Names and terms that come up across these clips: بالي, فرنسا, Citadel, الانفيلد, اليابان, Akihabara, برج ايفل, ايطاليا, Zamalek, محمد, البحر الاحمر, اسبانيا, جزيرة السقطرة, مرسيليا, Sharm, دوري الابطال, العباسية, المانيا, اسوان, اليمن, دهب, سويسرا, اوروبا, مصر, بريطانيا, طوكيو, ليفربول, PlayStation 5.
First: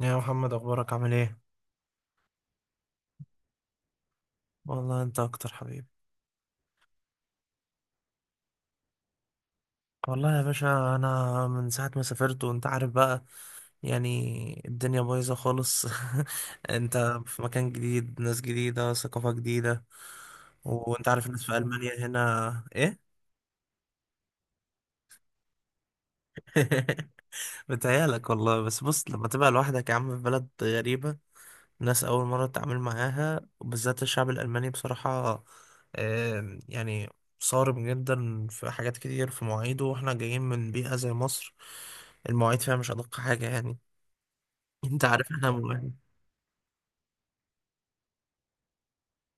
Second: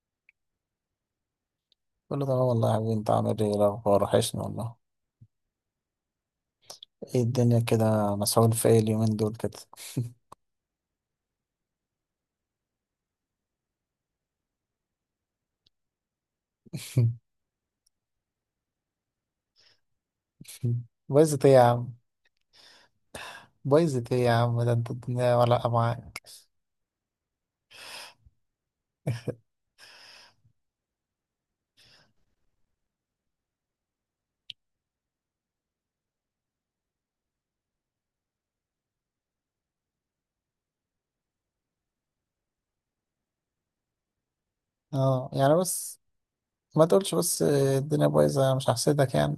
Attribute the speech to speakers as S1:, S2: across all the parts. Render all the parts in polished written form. S1: يا محمد، اخبارك عامل ايه؟
S2: كله تمام والله يا حبيبي، انت عامل ايه؟ إيه الاخبار؟ وحشني والله.
S1: والله انت اكتر حبيبي.
S2: ايه الدنيا كده؟ مسحول في ايه اليومين دول كده؟
S1: والله يا باشا، انا من ساعه ما سافرت وانت عارف بقى، يعني الدنيا بايظه خالص. انت في مكان جديد، ناس جديده، ثقافه جديده. وانت عارف الناس
S2: بايظت ايه
S1: في
S2: يا عم؟
S1: المانيا هنا ايه؟
S2: بايظت ايه يا عم؟ ده انت الدنيا ولا معاك؟
S1: بتهيألك والله، بس بص لما تبقى لوحدك يا عم في بلد غريبه، ناس أول مرة أتعامل معاها، وبالذات الشعب الألماني بصراحة. يعني صارم جدا في حاجات كتير، في مواعيده، واحنا جايين من بيئة زي مصر، المواعيد فيها مش أدق حاجة يعني. انت
S2: اه،
S1: عارف احنا
S2: يعني
S1: م...
S2: بس ما تقولش بس الدنيا بايظه، انا مش هحسدك يعني.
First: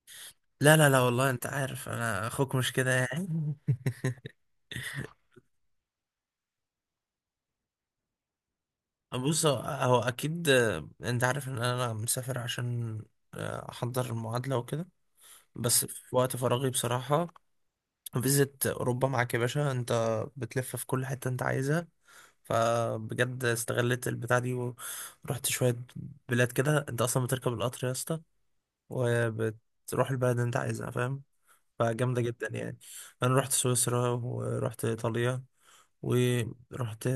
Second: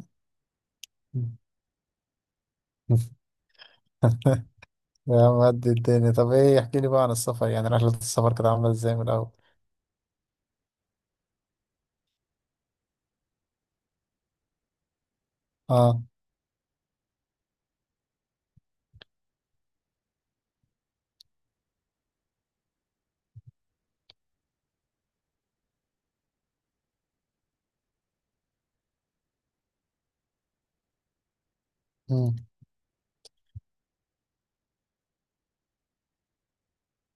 S1: لا لا لا، والله انت عارف انا اخوك مش كده يعني.
S2: يا عم، قد الدنيا. طب ايه، احكي لي بقى عن السفر، يعني رحله السفر كانت عامله ازاي من الاول؟
S1: بص، هو اكيد. انت عارف ان انا مسافر عشان احضر المعادلة وكده، بس
S2: اه.
S1: في وقت فراغي بصراحة. فيزيت أوروبا معاك يا باشا، أنت بتلف في كل حتة أنت عايزها، فبجد استغلت البتاع دي ورحت شوية بلاد كده. انت اصلا بتركب القطر يا اسطى وبتروح البلد اللي انت عايزها، فاهم؟ فجامدة جدا
S2: امم
S1: يعني. انا رحت سويسرا، ورحت ايطاليا، ورحت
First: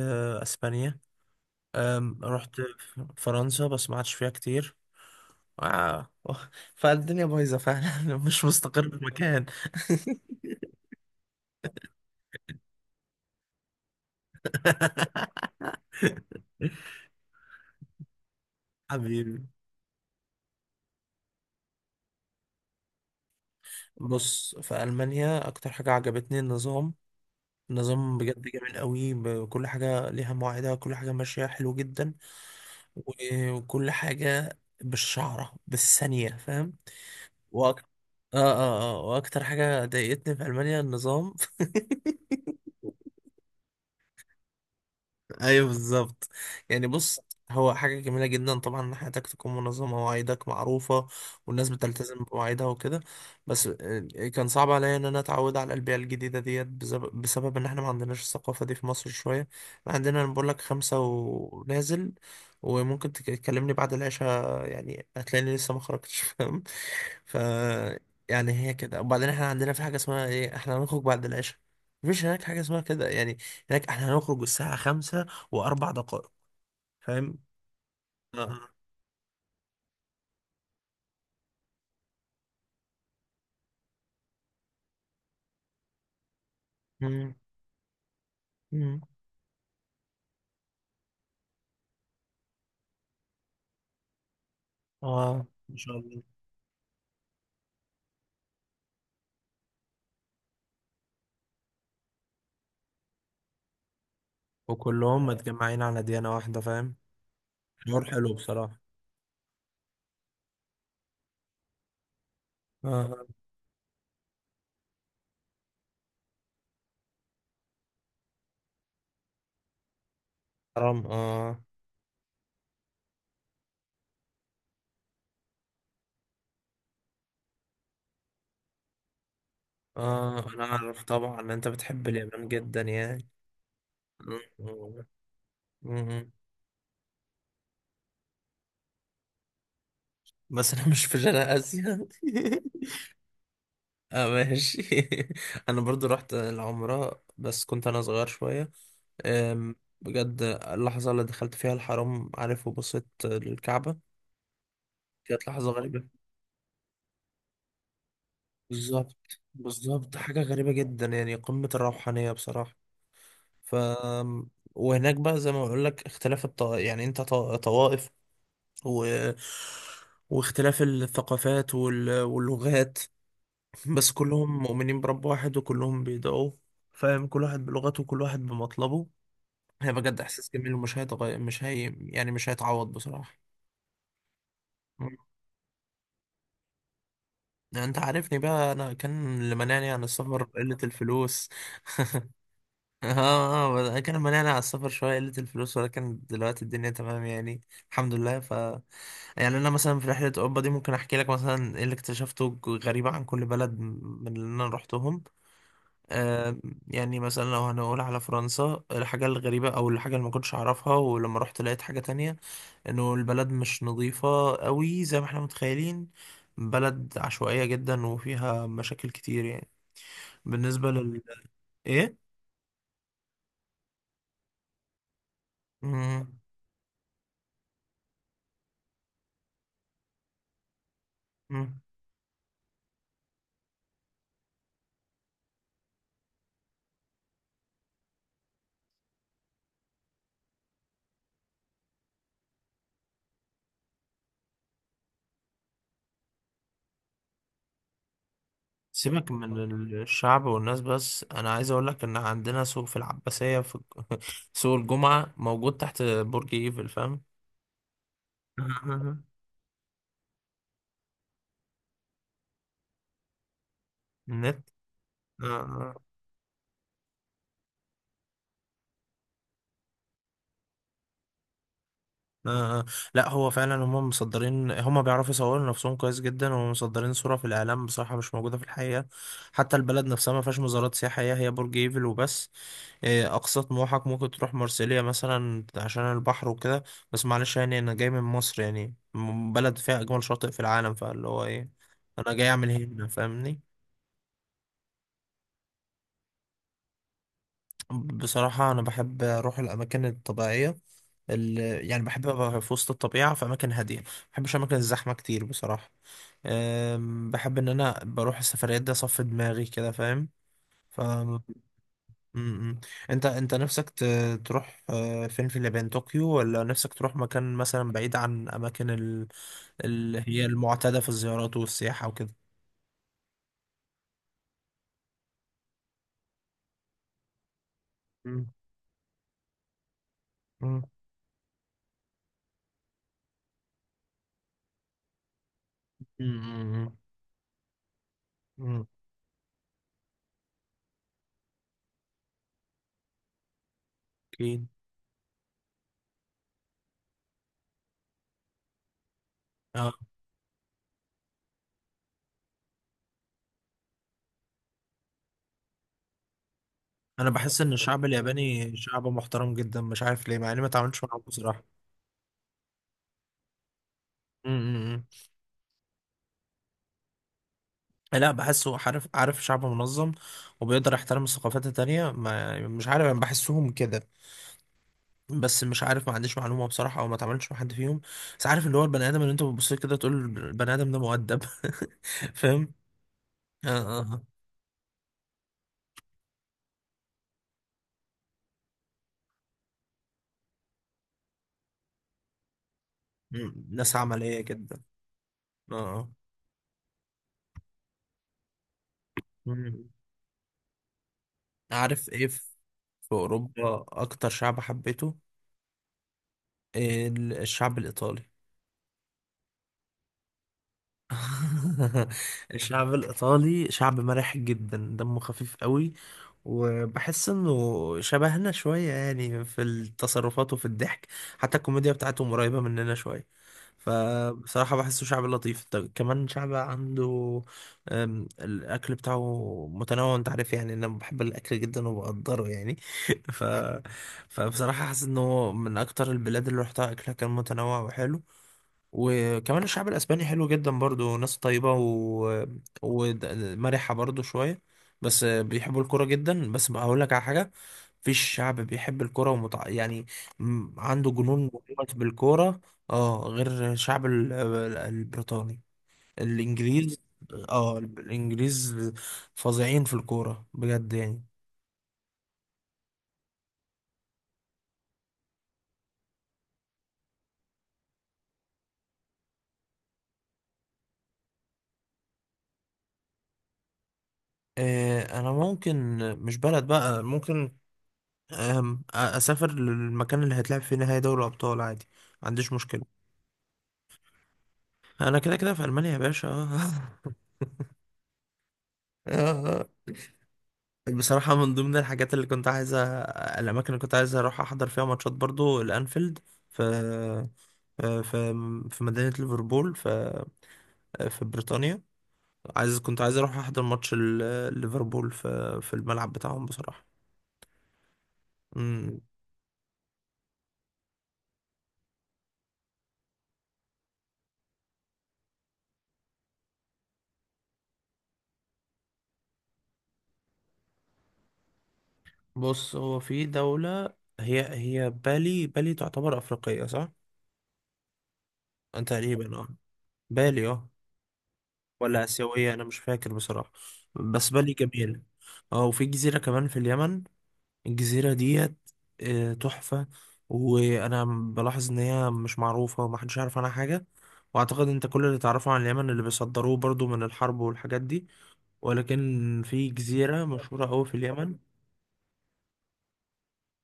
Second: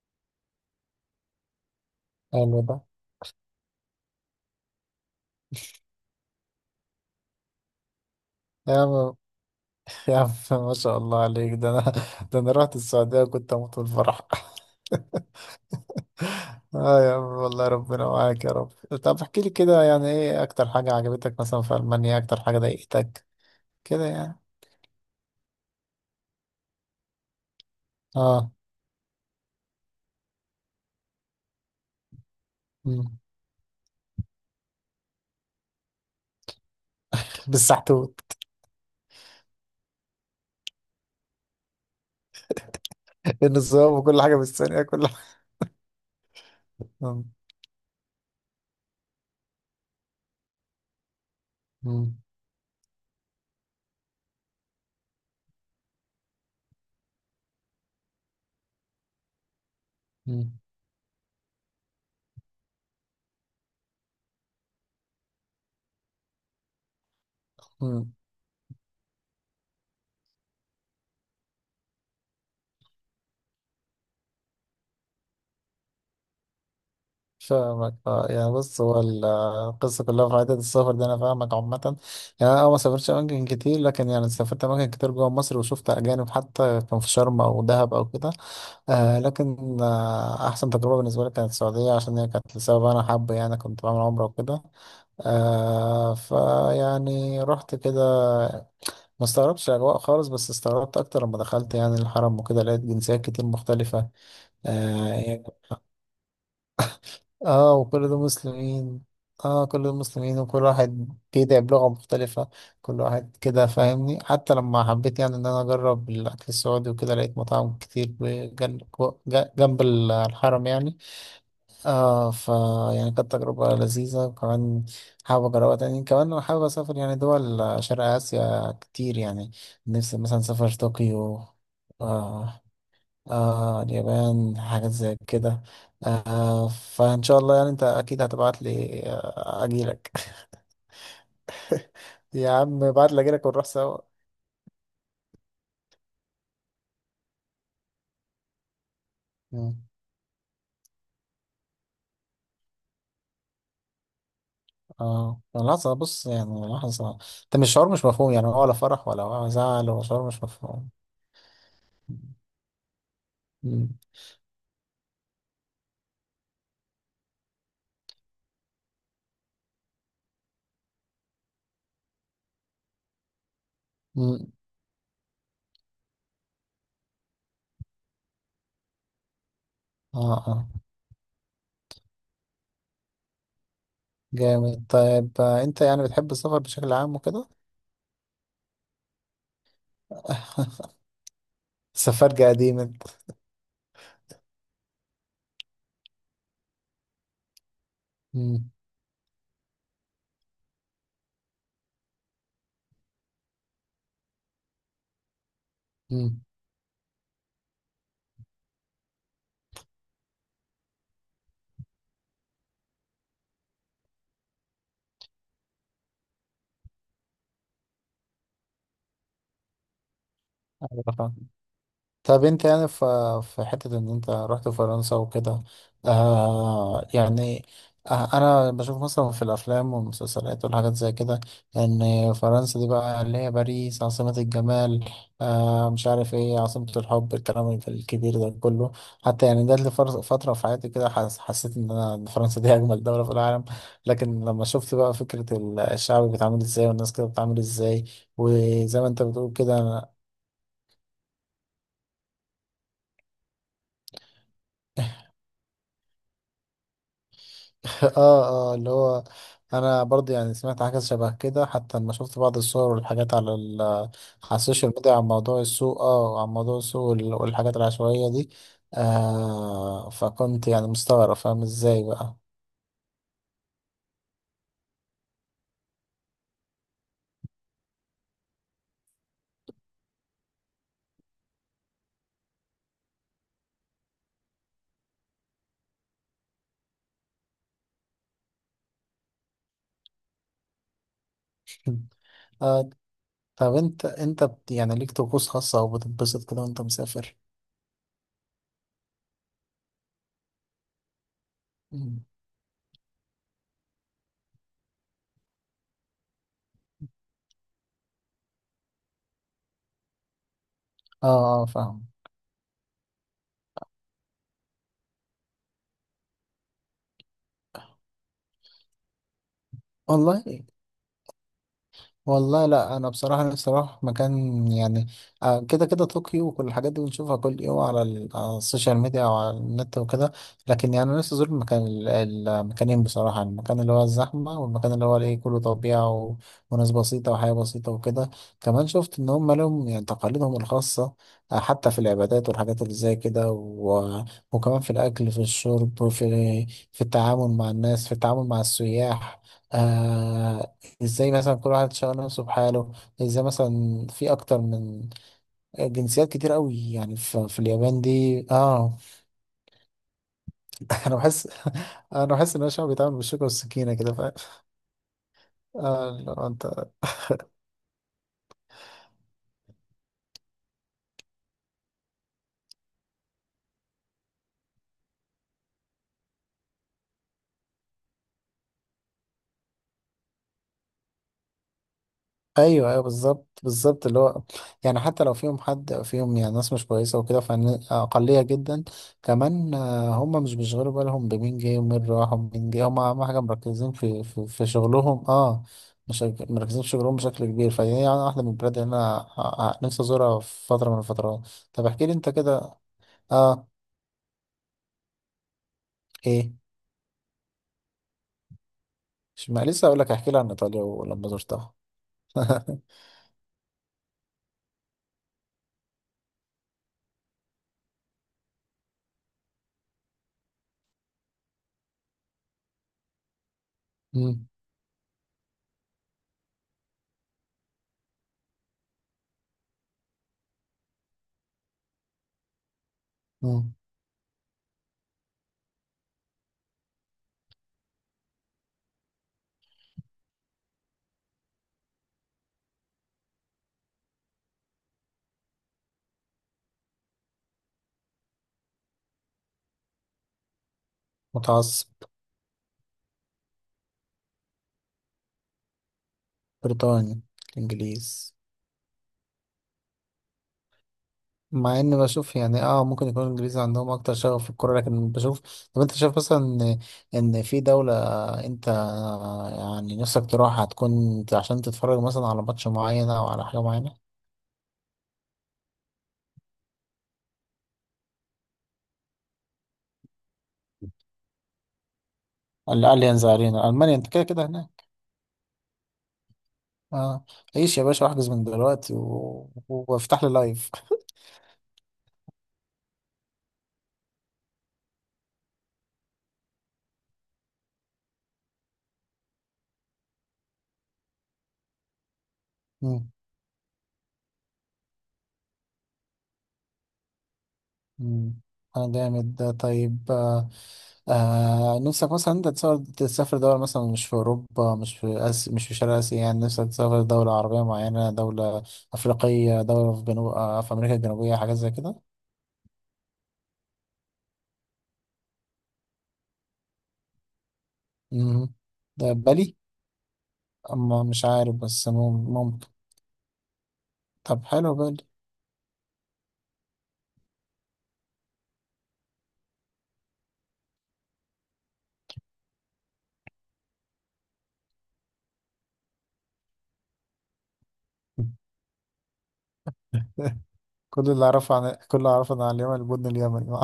S1: اسبانيا، رحت
S2: حلو ده.
S1: فرنسا بس ما عادش فيها كتير. آه. فالدنيا بايظة فعلا مش
S2: يا
S1: مستقر في
S2: عم
S1: مكان
S2: يا عم، ما شاء الله عليك. ده انا رحت السعوديه وكنت اموت من الفرح. اه يا عم، والله ربنا معاك يا رب. طب احكي
S1: حبيبي.
S2: لي كده يعني، ايه اكتر حاجة عجبتك مثلا في المانيا؟ اكتر حاجة ضايقتك كده يعني؟
S1: بص، في ألمانيا أكتر حاجة عجبتني النظام. نظام بجد
S2: اه.
S1: جميل قوي، كل حاجة ليها مواعيدها، كل حاجة ماشية حلو جدا. و-
S2: مم.
S1: وكل حاجة بالشعرة بالثانية، فاهم؟ وأك-
S2: بالسحتوت.
S1: اه واكتر حاجة ضايقتني في ألمانيا النظام.
S2: النظام، وكل حاجة بالثانية، كل حاجة.
S1: ايوه بالظبط. يعني بص،
S2: مم.
S1: هو حاجة جميلة جدا طبعا ان حياتك تكون منظمة ومواعيدك معروفة والناس بتلتزم
S2: مم.
S1: بمواعيدها وكده. بس كان صعب عليا ان انا اتعود على البيئة الجديدة ديت بسبب ان احنا ما عندناش الثقافة دي في مصر شوية. إحنا عندنا، انا بقول
S2: مم.
S1: لك، خمسة ونازل. وممكن تكلمني بعد العشاء، يعني هتلاقيني لسه ما خرجتش فاهم؟ ف
S2: مم.
S1: يعني هي كده. وبعدين احنا عندنا في حاجة اسمها ايه احنا هنخرج بعد العشاء؟ مفيش هناك حاجة اسمها كده يعني. هناك احنا هنخرج الساعة خمسة واربع دقائق، فاهم؟
S2: فاهمك. اه يعني
S1: آه.
S2: بص، هو القصة كلها في عدد السفر ده، انا فاهمك عامة. يعني انا ما سافرتش اماكن كتير، لكن يعني سافرت اماكن كتير جوه مصر، وشفت اجانب حتى، كان في
S1: مم.
S2: شرم او دهب او كده.
S1: مم.
S2: لكن أحسن تجربة بالنسبة لي كانت السعودية، عشان هي كانت لسبب أنا حابه يعني، كنت بعمل عمرة وكده.
S1: اه، ان شاء الله.
S2: فيعني رحت كده. ما استغربتش الأجواء خالص، بس استغربت أكتر لما دخلت يعني الحرم وكده، لقيت جنسيات كتير مختلفة. آه،
S1: وكلهم
S2: يعني.
S1: متجمعين على ديانة واحدة، فاهم؟ حوار
S2: وكل دول
S1: حلو بصراحة.
S2: مسلمين. كل دول مسلمين، وكل واحد بيدعي بلغة مختلفة. كل
S1: اه،
S2: واحد كده فاهمني. حتى لما حبيت يعني إن أنا أجرب الأكل السعودي وكده، لقيت مطاعم كتير جنب الحرم
S1: حرام،
S2: يعني.
S1: اه.
S2: اه، يعني كانت تجربة لذيذة. وكمان حابب أجربها تاني. كمان أنا حابب أسافر يعني دول شرق آسيا كتير يعني. نفسي مثلا
S1: اه، انا
S2: أسافر
S1: اعرف طبعا
S2: طوكيو.
S1: ان انت بتحب اليابان
S2: آه
S1: جدا يعني. مم.
S2: اليابان حاجات زي كده.
S1: مم.
S2: فإن شاء الله يعني أنت أكيد هتبعت لي، أجيلك.
S1: بس انا مش في شرق اسيا.
S2: يا عم، ابعت لي أجيلك ونروح سوا.
S1: اه، ماشي. انا برضو رحت العمرة، بس كنت انا صغير شوية. أم،
S2: مم.
S1: بجد اللحظة اللي دخلت فيها الحرم، عارف، وبصيت للكعبة،
S2: اه،
S1: كانت لحظة
S2: لحظة.
S1: غريبة.
S2: بص يعني، لحظة. ده مش شعور، مش مفهوم يعني، ولا فرح
S1: بالظبط،
S2: ولا زعل، هو
S1: بالظبط،
S2: شعور
S1: حاجة
S2: مش
S1: غريبة
S2: مفهوم.
S1: جدا يعني، قمة الروحانية بصراحة. ف
S2: مم.
S1: وهناك بقى زي ما بقول لك اختلاف الط... يعني انت ط... طوائف، و... واختلاف الثقافات واللغات، بس
S2: مم.
S1: كلهم مؤمنين برب واحد وكلهم بيدعوه، فاهم؟ كل واحد بلغته، وكل واحد بمطلبه. هي
S2: اه
S1: بجد احساس
S2: اه،
S1: جميل ومش هيتغير، مش هي يعني مش هيتعوض بصراحة.
S2: جامد. طيب، انت يعني بتحب السفر بشكل عام وكده؟
S1: يعني انت عارفني بقى، انا كان اللي منعني عن السفر قلة الفلوس.
S2: سفرج قديم انت.
S1: اه، اه، بس كان مليان على السفر شوية قلة الفلوس. ولكن دلوقتي الدنيا تمام يعني، الحمد لله.
S2: مم.
S1: يعني أنا مثلا في رحلة أوروبا دي ممكن أحكي لك مثلا إيه اللي اكتشفته غريبة عن كل بلد من اللي أنا روحتهم.
S2: مم.
S1: آه يعني مثلا لو هنقول على فرنسا، الحاجة الغريبة أو الحاجة اللي ما كنتش أعرفها ولما رحت لقيت حاجة تانية، إنه البلد مش نظيفة قوي زي ما احنا متخيلين. بلد عشوائية جدا وفيها مشاكل كتير يعني. بالنسبة
S2: أيوة، فاهم.
S1: إيه؟
S2: طب انت يعني في حتة ان انت رحت فرنسا وكده. يعني انا بشوف مثلا في الافلام والمسلسلات والحاجات زي كده،
S1: مم.
S2: ان فرنسا دي بقى اللي هي باريس عاصمة الجمال. مش عارف ايه، عاصمة الحب، الكلام الكبير ده كله. حتى يعني ده، اللي فترة في حياتي كده، حسيت ان انا إن فرنسا دي اجمل دولة في العالم. لكن لما شفت بقى فكرة الشعب بيتعامل ازاي، والناس كده بتتعامل ازاي، وزي ما انت
S1: سيبك
S2: بتقول
S1: من
S2: كده.
S1: الشعب والناس، بس انا عايز اقول لك ان عندنا سوق في العباسية في سوق الجمعة موجود تحت برج ايفل، فاهم؟
S2: اه اه، اللي هو، انا برضه يعني سمعت حاجه شبه كده. حتى لما شفت بعض الصور والحاجات على على السوشيال ميديا
S1: النت.
S2: عن موضوع السوق والحاجات العشوائيه دي. فكنت يعني مستغرب، فاهم ازاي بقى؟
S1: آه، آه. لا، هو فعلا هم مصدرين، هم بيعرفوا يصوروا نفسهم كويس جدا، ومصدرين صورة في الإعلام بصراحة مش موجودة في الحقيقة. حتى البلد نفسها ما فيهاش مزارات سياحية، هي برج إيفل وبس. أقصى طموحك ممكن تروح مرسيليا مثلا عشان البحر وكده. بس معلش، يعني أنا جاي من مصر يعني، بلد فيها أجمل شاطئ في العالم، فاللي هو إيه؟ أنا جاي أعمل
S2: آه
S1: هنا، فاهمني؟
S2: طب انت يعني ليك طقوس خاصه او بتتبسط كده وانت مسافر؟
S1: بصراحة أنا بحب أروح الأماكن الطبيعية. ال- يعني
S2: مم.
S1: بحب أبقى في وسط الطبيعة، في أماكن هادية. ما بحبش أماكن الزحمة كتير بصراحة. بحب ان انا بروح السفريات دي اصفي دماغي كده، فاهم؟ ف
S2: اه
S1: م-
S2: اه، فاهم.
S1: م. انت، نفسك تروح فين؟ في اليابان طوكيو، ولا نفسك تروح مكان مثلا بعيد عن اماكن اللي
S2: والله
S1: هي المعتادة في الزيارات والسياحة وكده؟
S2: والله لا، انا بصراحه نفسي اروح مكان يعني. كده كده، طوكيو وكل الحاجات دي بنشوفها كل يوم على
S1: مم.
S2: على السوشيال ميديا او على النت وكده.
S1: مم.
S2: لكن يعني انا نفسي ازور المكانين بصراحه، يعني المكان اللي هو الزحمه، والمكان اللي هو الايه، كله طبيعه وناس
S1: مم.
S2: بسيطه وحياه بسيطه وكده.
S1: مم.
S2: كمان شفت ان هم لهم يعني تقاليدهم الخاصه، حتى في العبادات والحاجات اللي زي كده
S1: اكيد.
S2: وكمان في الاكل، في الشرب، في التعامل مع الناس، في التعامل مع السياح،
S1: اه،
S2: آه، ازاي مثلا كل واحد شغال نفسه بحاله، ازاي مثلا في اكتر من جنسيات كتير قوي، يعني
S1: انا
S2: في
S1: بحس ان
S2: اليابان
S1: الشعب
S2: دي،
S1: الياباني
S2: اه.
S1: شعب محترم جدا، مش عارف ليه، مع اني ما اتعاملتش
S2: انا
S1: معاهم
S2: بحس
S1: بصراحة.
S2: انا بحس ان الشعب بيتعامل بالشوكة والسكينة كده، فاهم؟
S1: مم.
S2: لو انت.
S1: لا، بحسه، عارف، شعب منظم، وبيقدر يحترم الثقافات التانية. ما مش عارف، انا بحسهم كده، بس مش عارف، ما عنديش معلومة بصراحة، او ما اتعاملتش مع حد فيهم. بس عارف اللي هو البني ادم اللي انت بتبص له كده تقول البني ادم ده مؤدب فاهم؟
S2: ايوه ايوه، بالظبط
S1: اه، اه،
S2: بالظبط، اللي
S1: آه.
S2: هو. يعني حتى لو فيهم حد فيهم، يعني ناس مش كويسه وكده، فاقليه جدا. كمان، هم مش بيشغلوا بالهم بمين جه ومين راح ومين جه، هم اهم حاجه
S1: مم.
S2: مركزين
S1: ناس
S2: في
S1: عملية
S2: في, في
S1: جدا.
S2: شغلهم، اه.
S1: اه، آه.
S2: مش مركزين في شغلهم بشكل كبير، فهي يعني واحده من البلاد اللي انا
S1: مم.
S2: نفسي ازورها في فتره من الفترات. طب احكي
S1: عارف
S2: لي
S1: ايه؟
S2: انت
S1: في
S2: كده. اه،
S1: اوروبا اكتر شعب حبيته
S2: ايه؟
S1: الشعب الايطالي.
S2: مش، ما لسه اقول لك، احكي لي عن ايطاليا ولما زرتها.
S1: الشعب الإيطالي شعب مرح جدا، دمه خفيف قوي. وبحس إنه شبهنا شوية يعني، في التصرفات وفي الضحك. حتى الكوميديا بتاعتهم قريبة مننا شوية،
S2: مم،
S1: فبصراحة بحسه شعب لطيف. طب كمان شعب عنده، الأكل بتاعه متنوع. أنت عارف يعني أنا بحب الأكل جدا وبقدره يعني. ف...
S2: مم.
S1: فبصراحة حاسس إنه من أكتر البلاد اللي روحتها أكلها كان متنوع وحلو. وكمان الشعب الاسباني حلو جدا برضو، ناس طيبة ومرحة برضو شوية. بس بيحبوا الكرة جدا. بس بقى هقول لك على حاجة، مفيش شعب بيحب الكرة يعني عنده جنون
S2: متعصب.
S1: وهوس بالكرة، اه، غير الشعب البريطاني، الانجليز.
S2: بريطانيا.
S1: اه،
S2: الانجليز.
S1: الانجليز فظيعين في الكورة بجد يعني.
S2: مع اني بشوف يعني، اه ممكن يكون الانجليز عندهم اكتر شغف في الكوره، لكن بشوف. طب انت شايف مثلا إن في دوله، انت يعني نفسك تروحها هتكون عشان تتفرج مثلا على ماتش معين او على حاجه معينه؟
S1: انا ممكن مش بلد بقى، ممكن اسافر للمكان اللي هيتلعب فيه نهائي دوري الابطال عادي، ما عنديش مشكله.
S2: الاليانز ارينا، المانيا، انت كده كده هناك.
S1: انا كده كده في المانيا يا باشا.
S2: اه، عيش يا باشا واحجز من دلوقتي
S1: آه.
S2: وافتح لي لايف.
S1: بصراحه من ضمن الحاجات اللي كنت عايز الاماكن اللي كنت عايز اروح احضر فيها ماتشات برضو الانفيلد، في في في في مدينه ليفربول، في في بريطانيا. عايز، كنت عايز اروح احضر ماتش ليفربول في الملعب بتاعهم بصراحه.
S2: مم. اه،
S1: أمم.
S2: جامد ده. طيب، نفسك مثلا انت تسافر، دولة مثلا مش في أوروبا، مش في مش في شرق آسيا يعني، نفسك تسافر دولة عربية معينة، دولة أفريقية، دولة في جنوب، في أمريكا الجنوبية، حاجات زي كده؟
S1: بص، هو في دوله، هي بالي. بالي تعتبر افريقيه صح؟
S2: مم. ده
S1: تقريبا
S2: بالي؟
S1: اه. بالي اه.
S2: أما مش عارف بس
S1: ولا آسيوية، أنا
S2: ممكن.
S1: مش فاكر بصراحة، بس
S2: طب
S1: بالي
S2: حلو،
S1: جميل.
S2: بالي.
S1: اه، وفي جزيرة كمان في اليمن. الجزيرة ديت تحفة. وأنا بلاحظ إن هي مش معروفة ومحدش يعرف عنها حاجة، وأعتقد أنت كل اللي تعرفه عن اليمن اللي بيصدروه برضو من الحرب والحاجات دي. ولكن في جزيرة مشهورة أوي في اليمن.
S2: كل اللي أعرفه عن اليمن، البن اليمني.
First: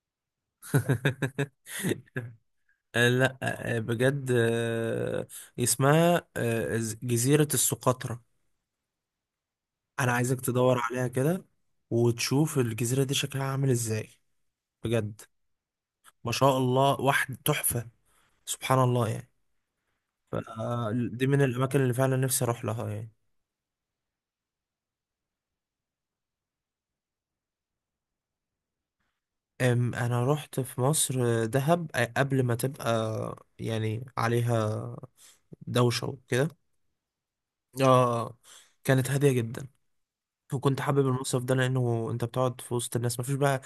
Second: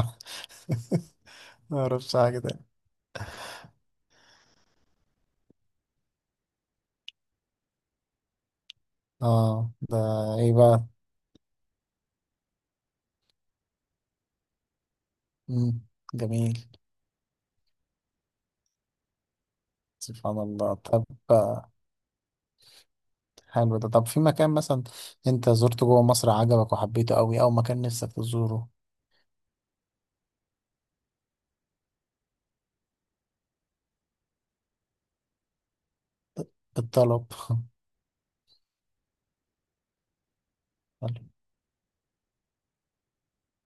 S2: ما أعرفش حاجة تاني.
S1: لأ، بجد، اسمها جزيرة السقطرة.
S2: اه، ده
S1: انا عايزك
S2: إيه
S1: تدور
S2: بقى؟
S1: عليها كده، وتشوف الجزيرة دي شكلها عامل ازاي، بجد.
S2: مم.
S1: ما شاء
S2: جميل،
S1: الله، واحد تحفة، سبحان الله يعني. ف-
S2: سبحان الله. طب،
S1: دي من
S2: آه،
S1: الاماكن اللي فعلا نفسي اروح لها يعني.
S2: حلو ده. طب في مكان مثلا انت زرته جوه مصر عجبك وحبيته قوي، او مكان نفسك تزوره؟
S1: انا رحت في مصر دهب قبل ما تبقى يعني عليها دوشة وكده،
S2: بالطلب.
S1: اه. كانت هادية جدا، وكنت حابب المصيف ده لانه انت بتقعد في وسط الناس، مفيش بقى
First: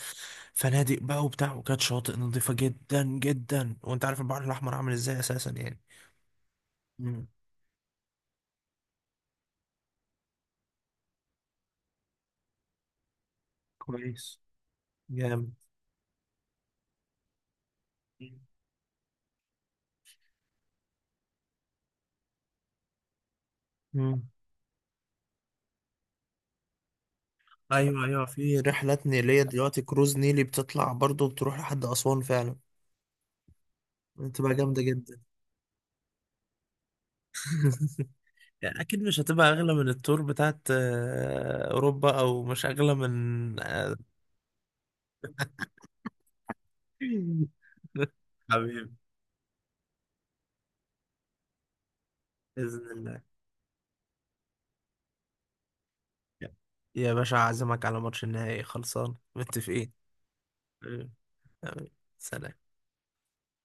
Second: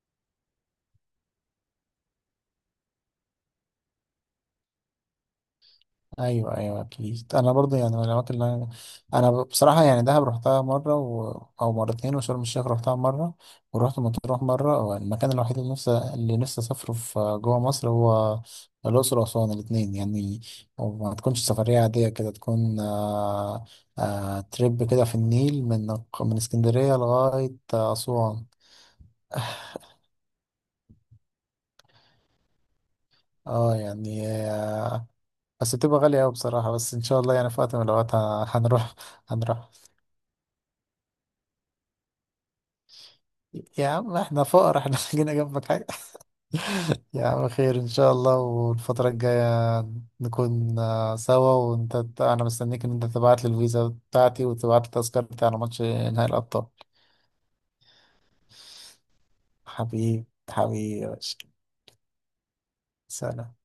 S1: فنادق بقى وبتاع، وكانت شواطئ نظيفة جدا جدا، وانت عارف البحر الاحمر عامل ازاي اساسا يعني.
S2: ايوه ايوه،
S1: مم.
S2: اكيد. انا برضو يعني من الاماكن اللي انا، انا بصراحه يعني دهب رحتها مره او مرتين، وشرم الشيخ رحتها مره، ورحت
S1: كويس،
S2: مطروح مره. والمكان
S1: جامد.
S2: الوحيد اللي نفسي اسافره في جوه مصر هو الاقصر واسوان، الاثنين يعني. وما تكونش سفريه عاديه كده، تكون
S1: مم.
S2: تريب كده في النيل، من اسكندريه لغايه
S1: ايوه، ايوه،
S2: اسوان.
S1: في رحلات نيليه دلوقتي، كروز نيلي بتطلع برضه بتروح لحد اسوان فعلا،
S2: اه يعني،
S1: بتبقى جامده جدا.
S2: بس بتبقى غالية أوي بصراحة. بس إن شاء الله يعني في وقت من الأوقات
S1: يعني
S2: هنروح.
S1: اكيد مش هتبقى
S2: هنروح
S1: اغلى من التور بتاعت اوروبا، او مش اغلى من
S2: يا عم، احنا فقراء احنا. جينا جنبك حاجة. يا عم، خير إن شاء الله.
S1: حبيبي.
S2: والفترة الجاية نكون سوا. وأنت أنا مستنيك
S1: باذن
S2: إن أنت
S1: الله،
S2: تبعت لي الفيزا بتاعتي وتبعت لي التذكرة بتاعنا ماتش نهائي الأبطال.
S1: يا باشا اعزمك على ماتش النهائي، خلصان، متفقين.
S2: حبيبي يا
S1: حبيبي.
S2: باشا،
S1: حبيبي. سلام.
S2: سلام.